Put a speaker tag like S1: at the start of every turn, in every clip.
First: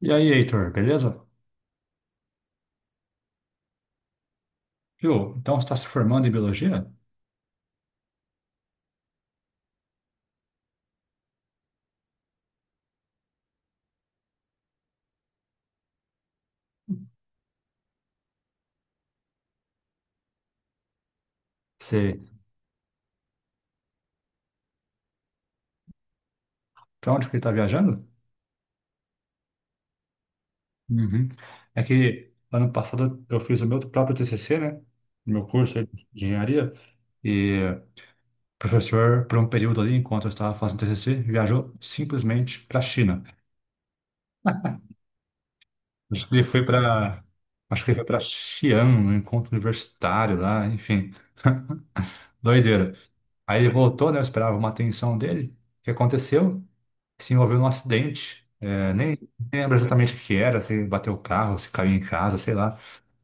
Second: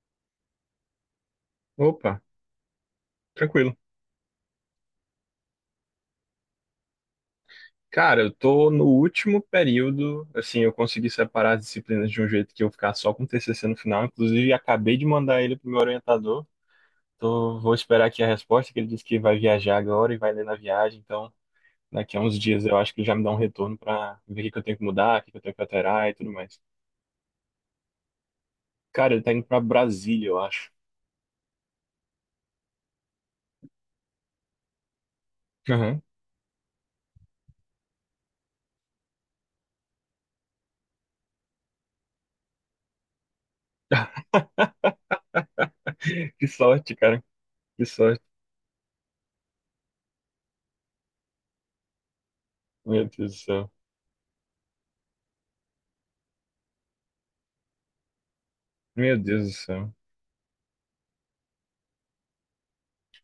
S1: E aí, Heitor, beleza?
S2: Opa, tranquilo.
S1: Viu? Então você está se formando em biologia?
S2: Cara, eu tô no último período, assim, eu consegui separar as disciplinas de um jeito que eu ficar só com o TCC no final, inclusive acabei de mandar ele pro meu orientador. Tô, vou esperar aqui a resposta, que ele disse que vai viajar agora e vai ler na viagem, então daqui
S1: Você,
S2: a uns dias eu acho que ele já me dá um retorno pra ver o que que eu tenho que mudar, o que que eu tenho que alterar e tudo mais.
S1: para onde que ele está viajando?
S2: Cara, ele tá indo pra Brasília, eu acho.
S1: Uhum. É que ano passado eu fiz o meu próprio TCC, né? No meu curso aí
S2: Aham.
S1: de engenharia. E o professor, por um período ali, enquanto eu estava fazendo TCC, viajou simplesmente para a China. Acho que ele
S2: Que
S1: foi
S2: sorte,
S1: para,
S2: cara.
S1: acho
S2: Que
S1: que ele foi para
S2: sorte.
S1: Xi'an, um encontro universitário lá, enfim, doideira.
S2: Meu Deus do
S1: Aí ele
S2: céu.
S1: voltou, né? Eu esperava uma atenção dele. O que aconteceu? Se envolveu num acidente.
S2: Meu Deus do
S1: Nem lembro
S2: céu.
S1: exatamente o que era, se bateu o carro, se caiu em casa, sei lá.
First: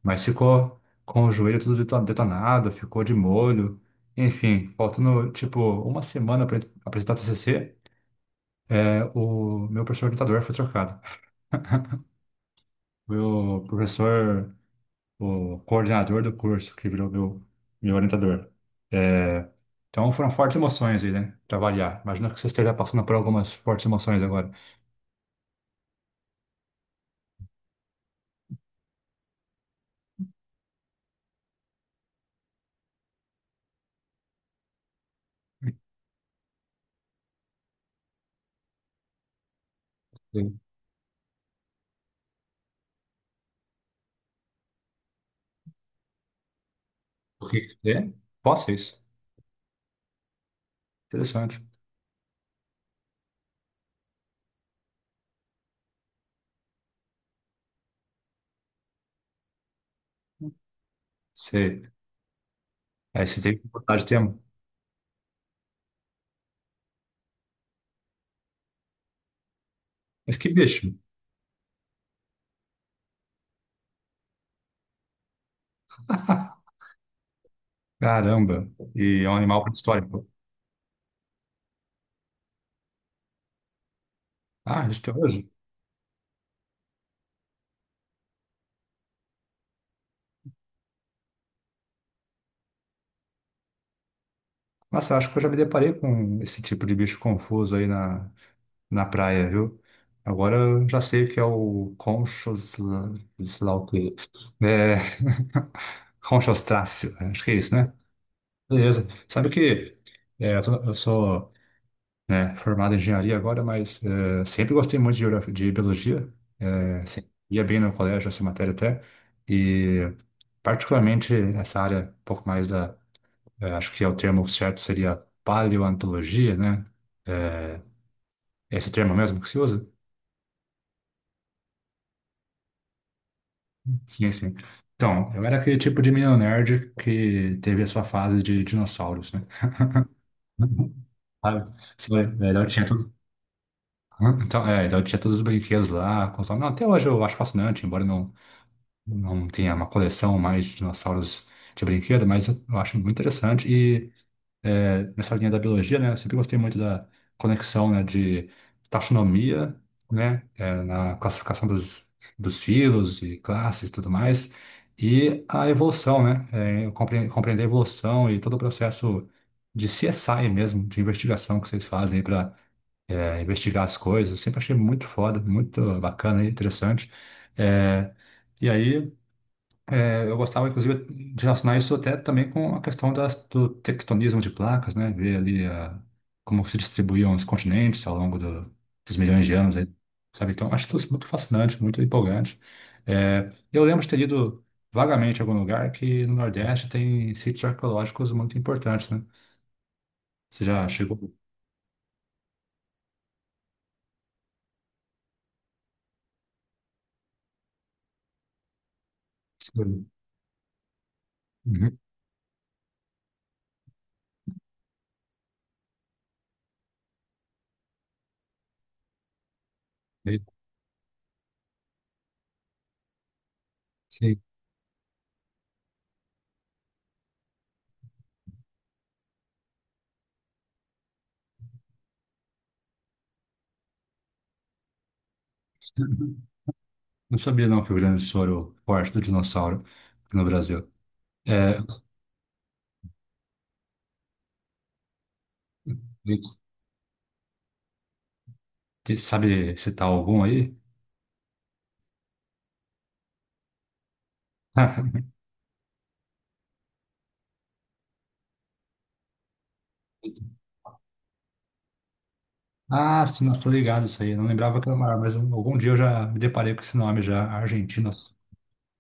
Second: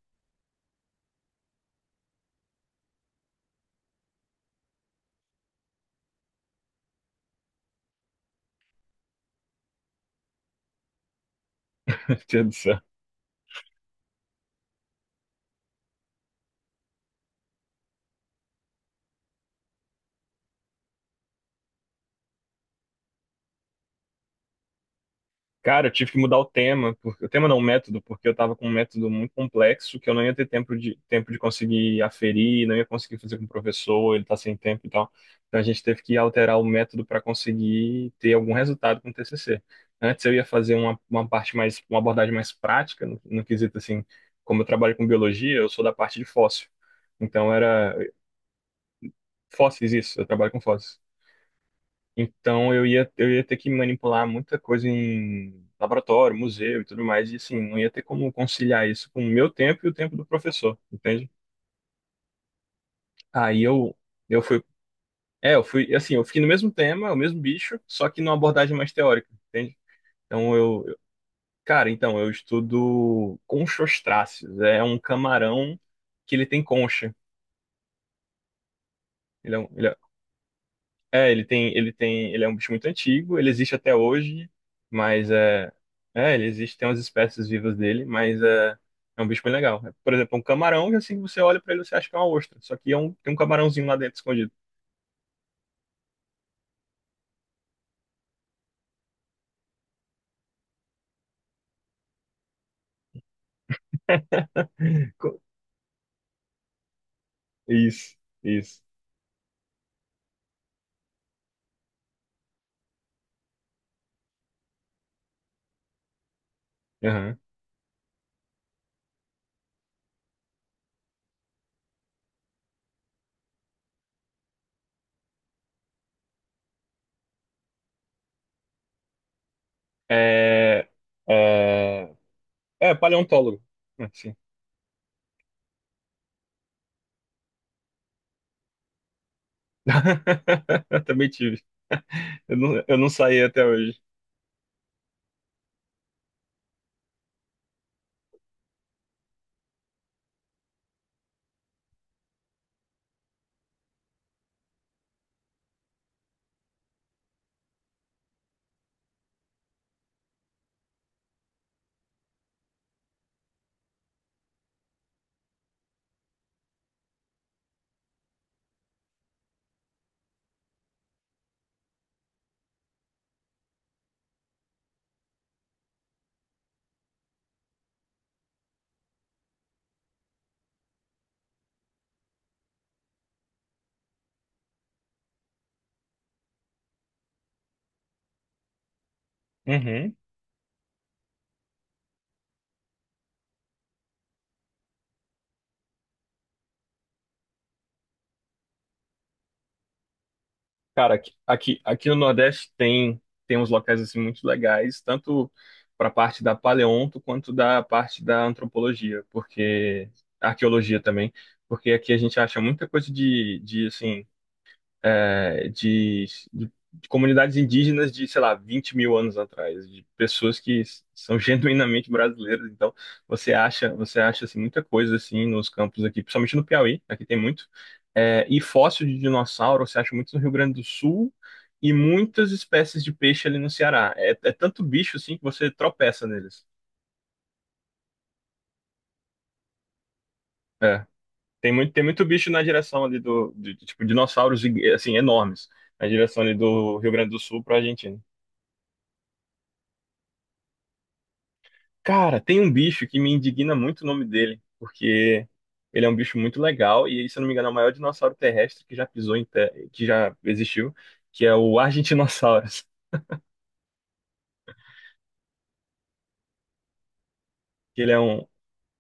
S1: Mas ficou com o joelho tudo detonado, ficou de molho. Enfim, faltando tipo uma semana para apresentar o TCC, o meu professor orientador foi trocado.
S2: Meu Deus do céu.
S1: Meu professor, o coordenador do curso, que virou meu orientador. É, então foram fortes emoções aí, né? Pra variar. Imagino que você esteja passando por algumas fortes emoções agora.
S2: Cara, eu tive que mudar o tema, porque, o tema não, o método, porque eu tava com um método muito complexo que eu não ia ter tempo de conseguir aferir, não ia conseguir fazer com o professor, ele tá sem tempo e tal. Então a gente teve que alterar o método para conseguir ter algum resultado com o TCC. Antes eu ia
S1: Sim.
S2: fazer uma parte mais, uma abordagem mais prática, no quesito assim, como eu trabalho com biologia, eu sou da parte de fóssil.
S1: O
S2: Então
S1: que que
S2: era
S1: você? Posso isso?
S2: fósseis isso, eu trabalho com fósseis.
S1: Interessante.
S2: Então eu ia ter que manipular muita coisa em laboratório, museu e tudo mais, e assim, não ia ter como conciliar isso com o meu tempo e o tempo do professor, entende?
S1: Sei. Aí você tem
S2: Aí
S1: que botar de tema.
S2: eu fui, é, eu fui, assim, eu fiquei no mesmo tema, o mesmo bicho, só que numa abordagem mais teórica, entende?
S1: Mas que
S2: Então
S1: bicho.
S2: cara, então eu estudo conchostráceos, é um camarão que ele tem concha.
S1: Caramba. E é um
S2: Ele é
S1: animal
S2: um, ele é
S1: pré-histórico.
S2: É, ele é um bicho muito antigo, ele existe até hoje,
S1: Ah, isso tem
S2: mas
S1: hoje?
S2: é, é, ele existe, tem umas espécies vivas dele, mas é, é um bicho bem legal. É, por exemplo, um camarão, que assim que você olha para ele, você acha que é uma ostra, só que é um, tem um camarãozinho lá dentro escondido.
S1: Nossa, acho que eu já me deparei com esse tipo de bicho confuso na praia, viu? Agora eu já sei o que é o conchos... sei lá o quê. É... Conchostráceo. Acho que é isso, né?
S2: Isso, isso.
S1: Beleza. Sabe que eu sou né, formado em engenharia agora, mas sempre gostei muito de geografia, de biologia, sempre
S2: Aham.
S1: ia bem no colégio essa matéria até, e particularmente essa área, um pouco mais da, eh, acho que é o termo certo seria paleontologia, né, eh, esse termo mesmo que se usa?
S2: É, é, é paleontólogo.
S1: Sim,
S2: Assim.
S1: sim. Então, eu era aquele tipo de menino nerd que teve a sua fase de dinossauros, né?
S2: Eu também tive.
S1: Sabe? Então, eu tinha
S2: Eu não
S1: tudo.
S2: saí até hoje.
S1: Hã? Então eu tinha todos os brinquedos lá. Não, até hoje eu acho fascinante, embora não, não tinha uma coleção mais de dinossauros de brinquedo, mas eu acho muito interessante. Nessa linha da biologia, né, eu sempre gostei muito da conexão, de taxonomia, na classificação dos filos e classes e tudo mais, e a evolução, eu compreender a evolução e todo o processo de CSI mesmo, de investigação que vocês fazem para investigar as coisas. Eu sempre achei muito foda, muito bacana e interessante. É, e aí eu gostava, inclusive, de relacionar isso até também com a questão do tectonismo de placas, né? Como se distribuíam os continentes ao longo dos milhões de anos, aí,
S2: Uhum.
S1: sabe? Então, acho isso muito fascinante, muito empolgante. Eu lembro de ter lido vagamente em algum lugar que no Nordeste tem sítios arqueológicos muito importantes, né? Você já
S2: Cara, aqui,
S1: chegou?
S2: aqui, aqui no Nordeste tem, tem uns locais assim muito legais, tanto para a parte da paleonto quanto da parte da antropologia, porque
S1: Sim.
S2: arqueologia também, porque
S1: Uhum.
S2: aqui a gente acha muita coisa de assim é, de comunidades indígenas de, sei lá, 20 mil anos atrás, de
S1: E-
S2: pessoas que são genuinamente brasileiras. Então, você
S1: Sim.
S2: acha assim, muita coisa assim nos campos aqui, principalmente no Piauí, aqui tem muito. É, e fóssil de dinossauro, você acha muito no Rio Grande do Sul e muitas espécies de peixe ali no Ceará. É, é tanto bicho assim que você tropeça neles.
S1: Não sabia, não, que o Rio Grande do Sul era o forte do dinossauro no Brasil.
S2: É.
S1: É,
S2: Tem muito bicho na direção ali do tipo, dinossauros, assim, enormes, na direção ali do Rio Grande do Sul para a Argentina.
S1: Te- Sabe citar algum aí?
S2: Cara, tem um bicho que me indigna muito o nome dele, porque ele é um bicho muito legal e, se eu não me engano, é o maior dinossauro terrestre que já pisou que já existiu, que é o Argentinossauros.
S1: Ah, sim, nossa, tô ligado isso aí. Eu não lembrava que era maior, mas algum dia eu já me deparei com esse nome já,
S2: Que ele é
S1: Argentinos.
S2: um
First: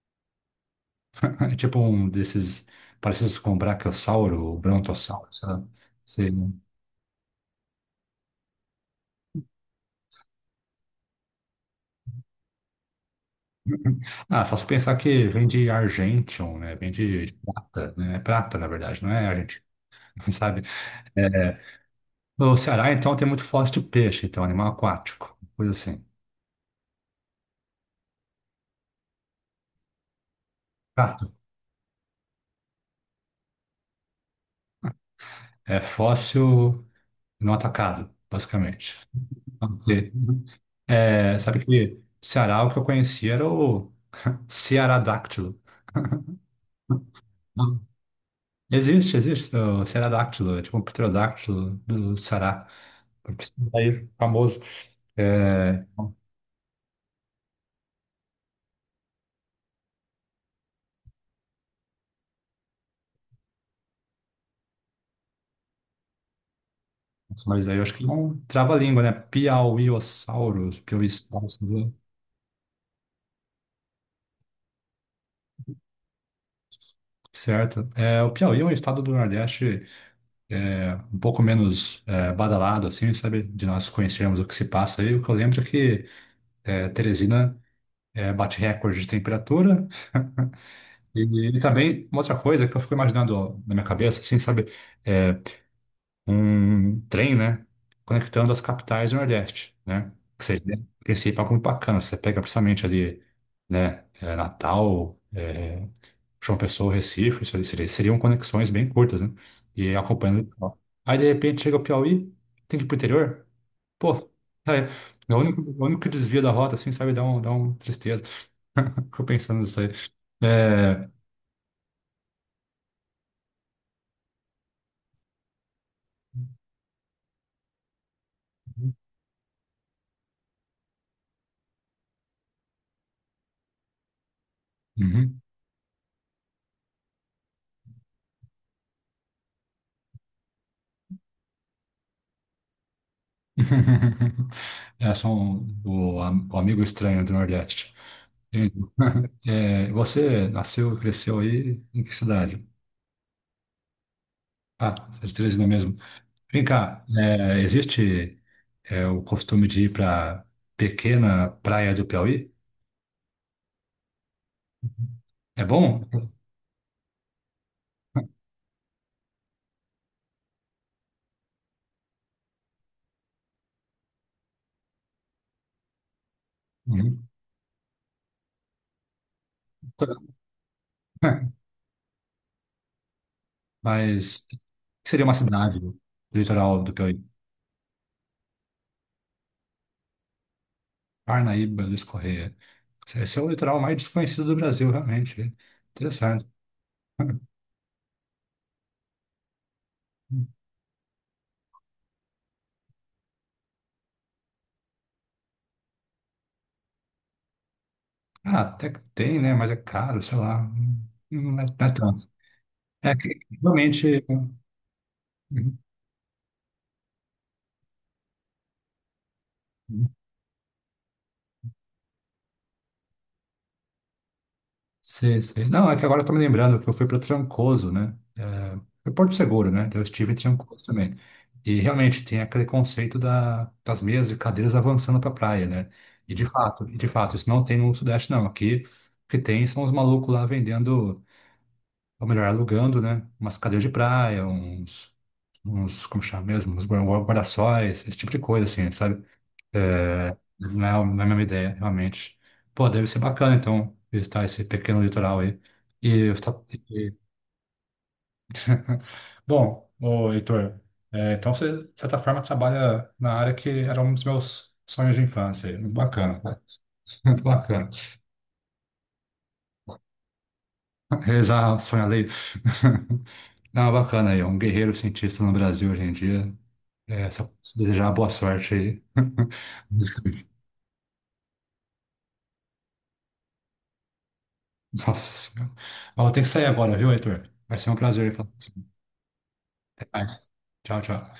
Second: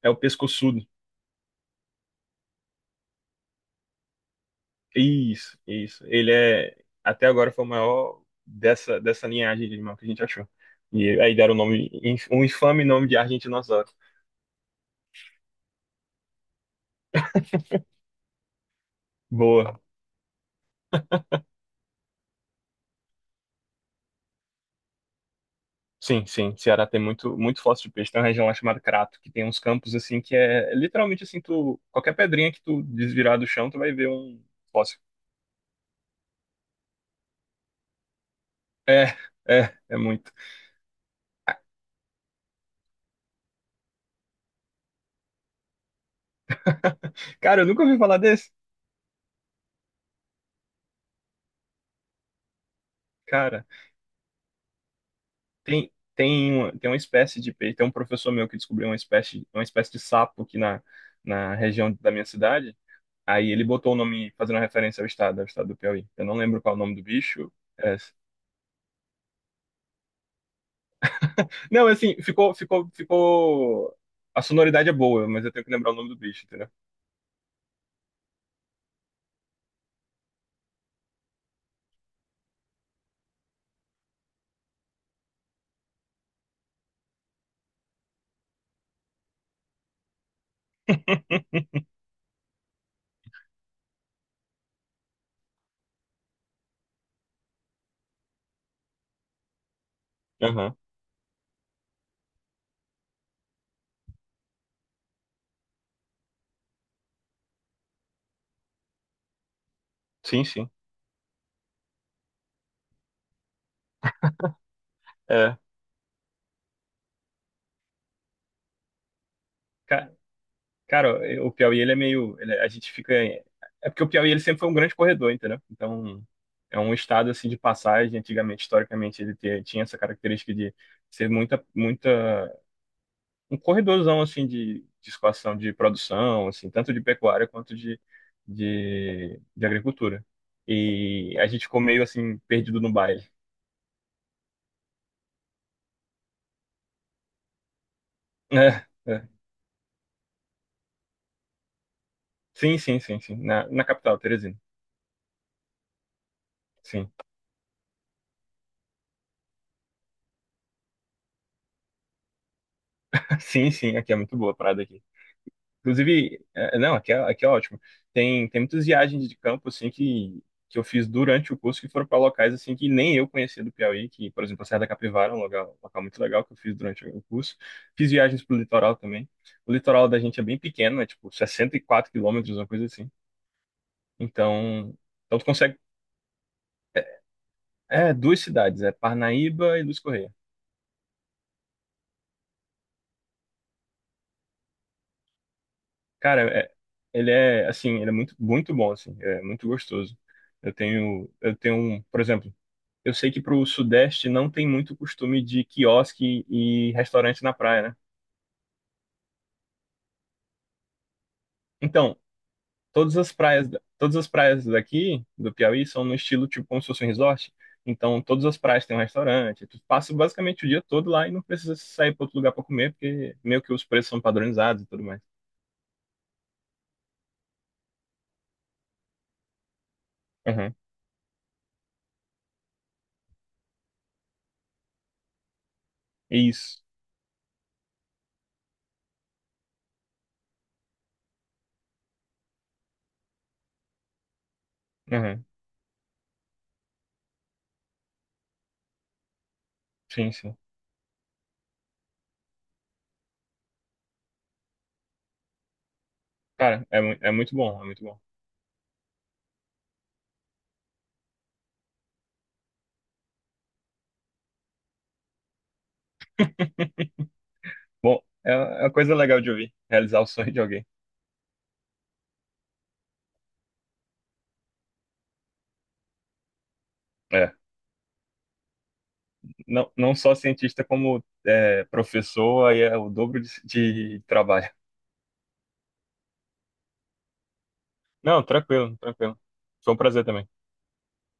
S2: é o pescoçudo.
S1: É tipo um desses parecidos com Brachiosauro, Brontossauro, sei
S2: Isso,
S1: lá.
S2: isso.
S1: Sei
S2: Ele
S1: lá.
S2: é até agora foi o maior dessa linhagem de animal que a gente achou. E aí deram o nome um infame nome de Argentinossauros.
S1: Ah, só se pensar que vem de Argentium, né? Vem de prata, né? É prata, na verdade, não é Argentino,
S2: Boa.
S1: sabe? É, no Ceará, então, tem muito fóssil de peixe, então, animal aquático, coisa assim.
S2: Sim, sim. Ceará tem muito, muito fóssil de peixe. Tem uma região lá chamada Crato, que tem uns campos assim que é literalmente
S1: Prato.
S2: assim, tu, qualquer pedrinha que tu desvirar do chão, tu vai ver um fóssil.
S1: É fóssil não atacado, basicamente.
S2: É, é, é
S1: Ok.
S2: muito.
S1: É, sabe que Ceará, o que eu conhecia era o Cearadáctilo.
S2: Cara, eu
S1: Não,
S2: nunca ouvi falar desse.
S1: existe o Cearadáctilo, é tipo um pterodáctilo do Ceará. Esse
S2: Cara,
S1: daí é famoso. É,
S2: tem uma espécie de peixe, tem um professor meu que descobriu uma espécie de sapo aqui na região da minha cidade. Aí ele botou o nome fazendo referência ao estado do Piauí. Eu não lembro qual é o nome do
S1: nossa,
S2: bicho.
S1: mas aí eu acho
S2: É
S1: que não trava a língua, né? Piauiossauros, Piauiossauros,
S2: Não,
S1: né?
S2: é assim, ficou. A sonoridade é boa, mas eu tenho que lembrar o nome do bicho, entendeu?
S1: Certo? É, o Piauí é um estado do Nordeste um pouco menos badalado, assim, sabe? De nós conhecermos o que se passa aí. O que eu lembro é que Teresina bate recorde de temperatura. E, e também, uma outra coisa que eu fico imaginando ó, na minha cabeça, assim, sabe, é um trem, né, conectando as capitais do Nordeste, né? Ou seja, né,
S2: Aham.
S1: em princípio, é algo muito bacana. Você pega precisamente ali, Natal, João Pessoa, Recife, seriam conexões bem curtas, né? E acompanhando o
S2: Sim, sim.
S1: litoral. Aí, de repente, chega o Piauí, tem que ir pro interior. Pô, é, é
S2: É.
S1: o único desvio da rota, assim, sabe, dá dá um tristeza. Fico pensando nisso aí.
S2: Ca-
S1: É,
S2: Cara, o Piauí, ele é meio. Ele- a gente fica. É porque o Piauí, ele sempre foi um grande corredor, entendeu? Então, é um estado, assim, de passagem. Antigamente, historicamente, ele tinha essa característica de ser muita, muita. Um corredorzão, assim, de
S1: uhum.
S2: escoação, de produção, assim, tanto de pecuária quanto de agricultura. E a gente ficou meio, assim, perdido no baile.
S1: É, são o amigo estranho do Nordeste. Entendi.
S2: É, é.
S1: É, você nasceu e cresceu aí em que cidade?
S2: Sim, sim, sim, sim. Na capital, Teresina.
S1: Ah, você é de Teresina mesmo. Vem cá,
S2: Sim.
S1: existe o costume de ir para pequena praia do Piauí?
S2: Sim, sim, aqui é muito boa a parada aqui.
S1: É bom?
S2: Inclusive, é, não, aqui é ótimo. Tem, tem muitas viagens de campo, assim, que eu fiz durante o curso, que foram para locais, assim, que nem eu conhecia do Piauí, que, por exemplo, a Serra da Capivara é um local muito legal que eu fiz durante o
S1: Uhum.
S2: curso. Fiz viagens pro litoral também. O litoral da gente é bem pequeno, é tipo 64 quilômetros, uma coisa assim.
S1: Mas o
S2: Então,
S1: que seria uma
S2: então tu consegue...
S1: cidade do litoral do Piauí?
S2: É, é duas cidades, é Parnaíba e Luiz Correia.
S1: Parnaíba, Luiz Correia. Esse é o litoral mais desconhecido do Brasil, realmente.
S2: Cara,
S1: Interessante.
S2: ele é assim, ele é muito, muito bom, assim, é muito gostoso. Por exemplo, eu sei que pro Sudeste não tem muito costume de quiosque e restaurante na praia, né?
S1: Ah, até que tem, né? Mas é caro, sei lá. Não é
S2: Então,
S1: tanto. É
S2: todas as
S1: que
S2: praias, todas
S1: realmente.
S2: as praias daqui do
S1: Uhum,
S2: Piauí são no estilo tipo como se fosse um resort. Então, todas as praias têm um restaurante. Tu
S1: uhum.
S2: passa basicamente o dia todo lá e não precisa sair para outro lugar para comer, porque meio que os preços são padronizados e tudo mais.
S1: Sei, sei. Não, é que agora eu tô me lembrando que eu fui para Trancoso, né? É, foi Porto Seguro, né? Então eu estive em
S2: Uhum.
S1: Trancoso também. E realmente tem aquele conceito das mesas e cadeiras avançando para a praia, né? E de
S2: Isso.
S1: fato, isso não tem no Sudeste, não. Aqui o que tem são os malucos lá vendendo, ou melhor, alugando, né? Umas cadeiras de praia, uns.
S2: Uhum.
S1: Uns, como chama mesmo? Uns guarda-sóis, esse tipo de coisa, assim, sabe?
S2: Sim, sim.
S1: Não, não é a mesma ideia, realmente. Pô, deve ser bacana, então, visitar esse pequeno litoral aí. E, eu tá-
S2: Cara, é,
S1: e-
S2: é muito bom, é muito bom.
S1: bom, ô, Heitor, então você, de certa forma, trabalha na área que era um dos meus sonhos de infância. Muito bacana, tá? Muito bacana.
S2: Bom, é uma coisa legal de ouvir, realizar o sonho de alguém.
S1: Realizar sonhar alheio. Não, bacana aí, é um guerreiro cientista no Brasil hoje em dia. É, só
S2: É.
S1: preciso desejar boa sorte aí.
S2: Não, não só
S1: Basicamente.
S2: cientista, como é, professor, aí é o dobro de trabalho.
S1: Nossa Senhora. Ó, eu tenho que sair agora, viu, Heitor? Vai ser um prazer
S2: Não,
S1: falar.
S2: tranquilo, tranquilo. Foi um
S1: Até
S2: prazer
S1: mais.
S2: também.
S1: Tchau, tchau.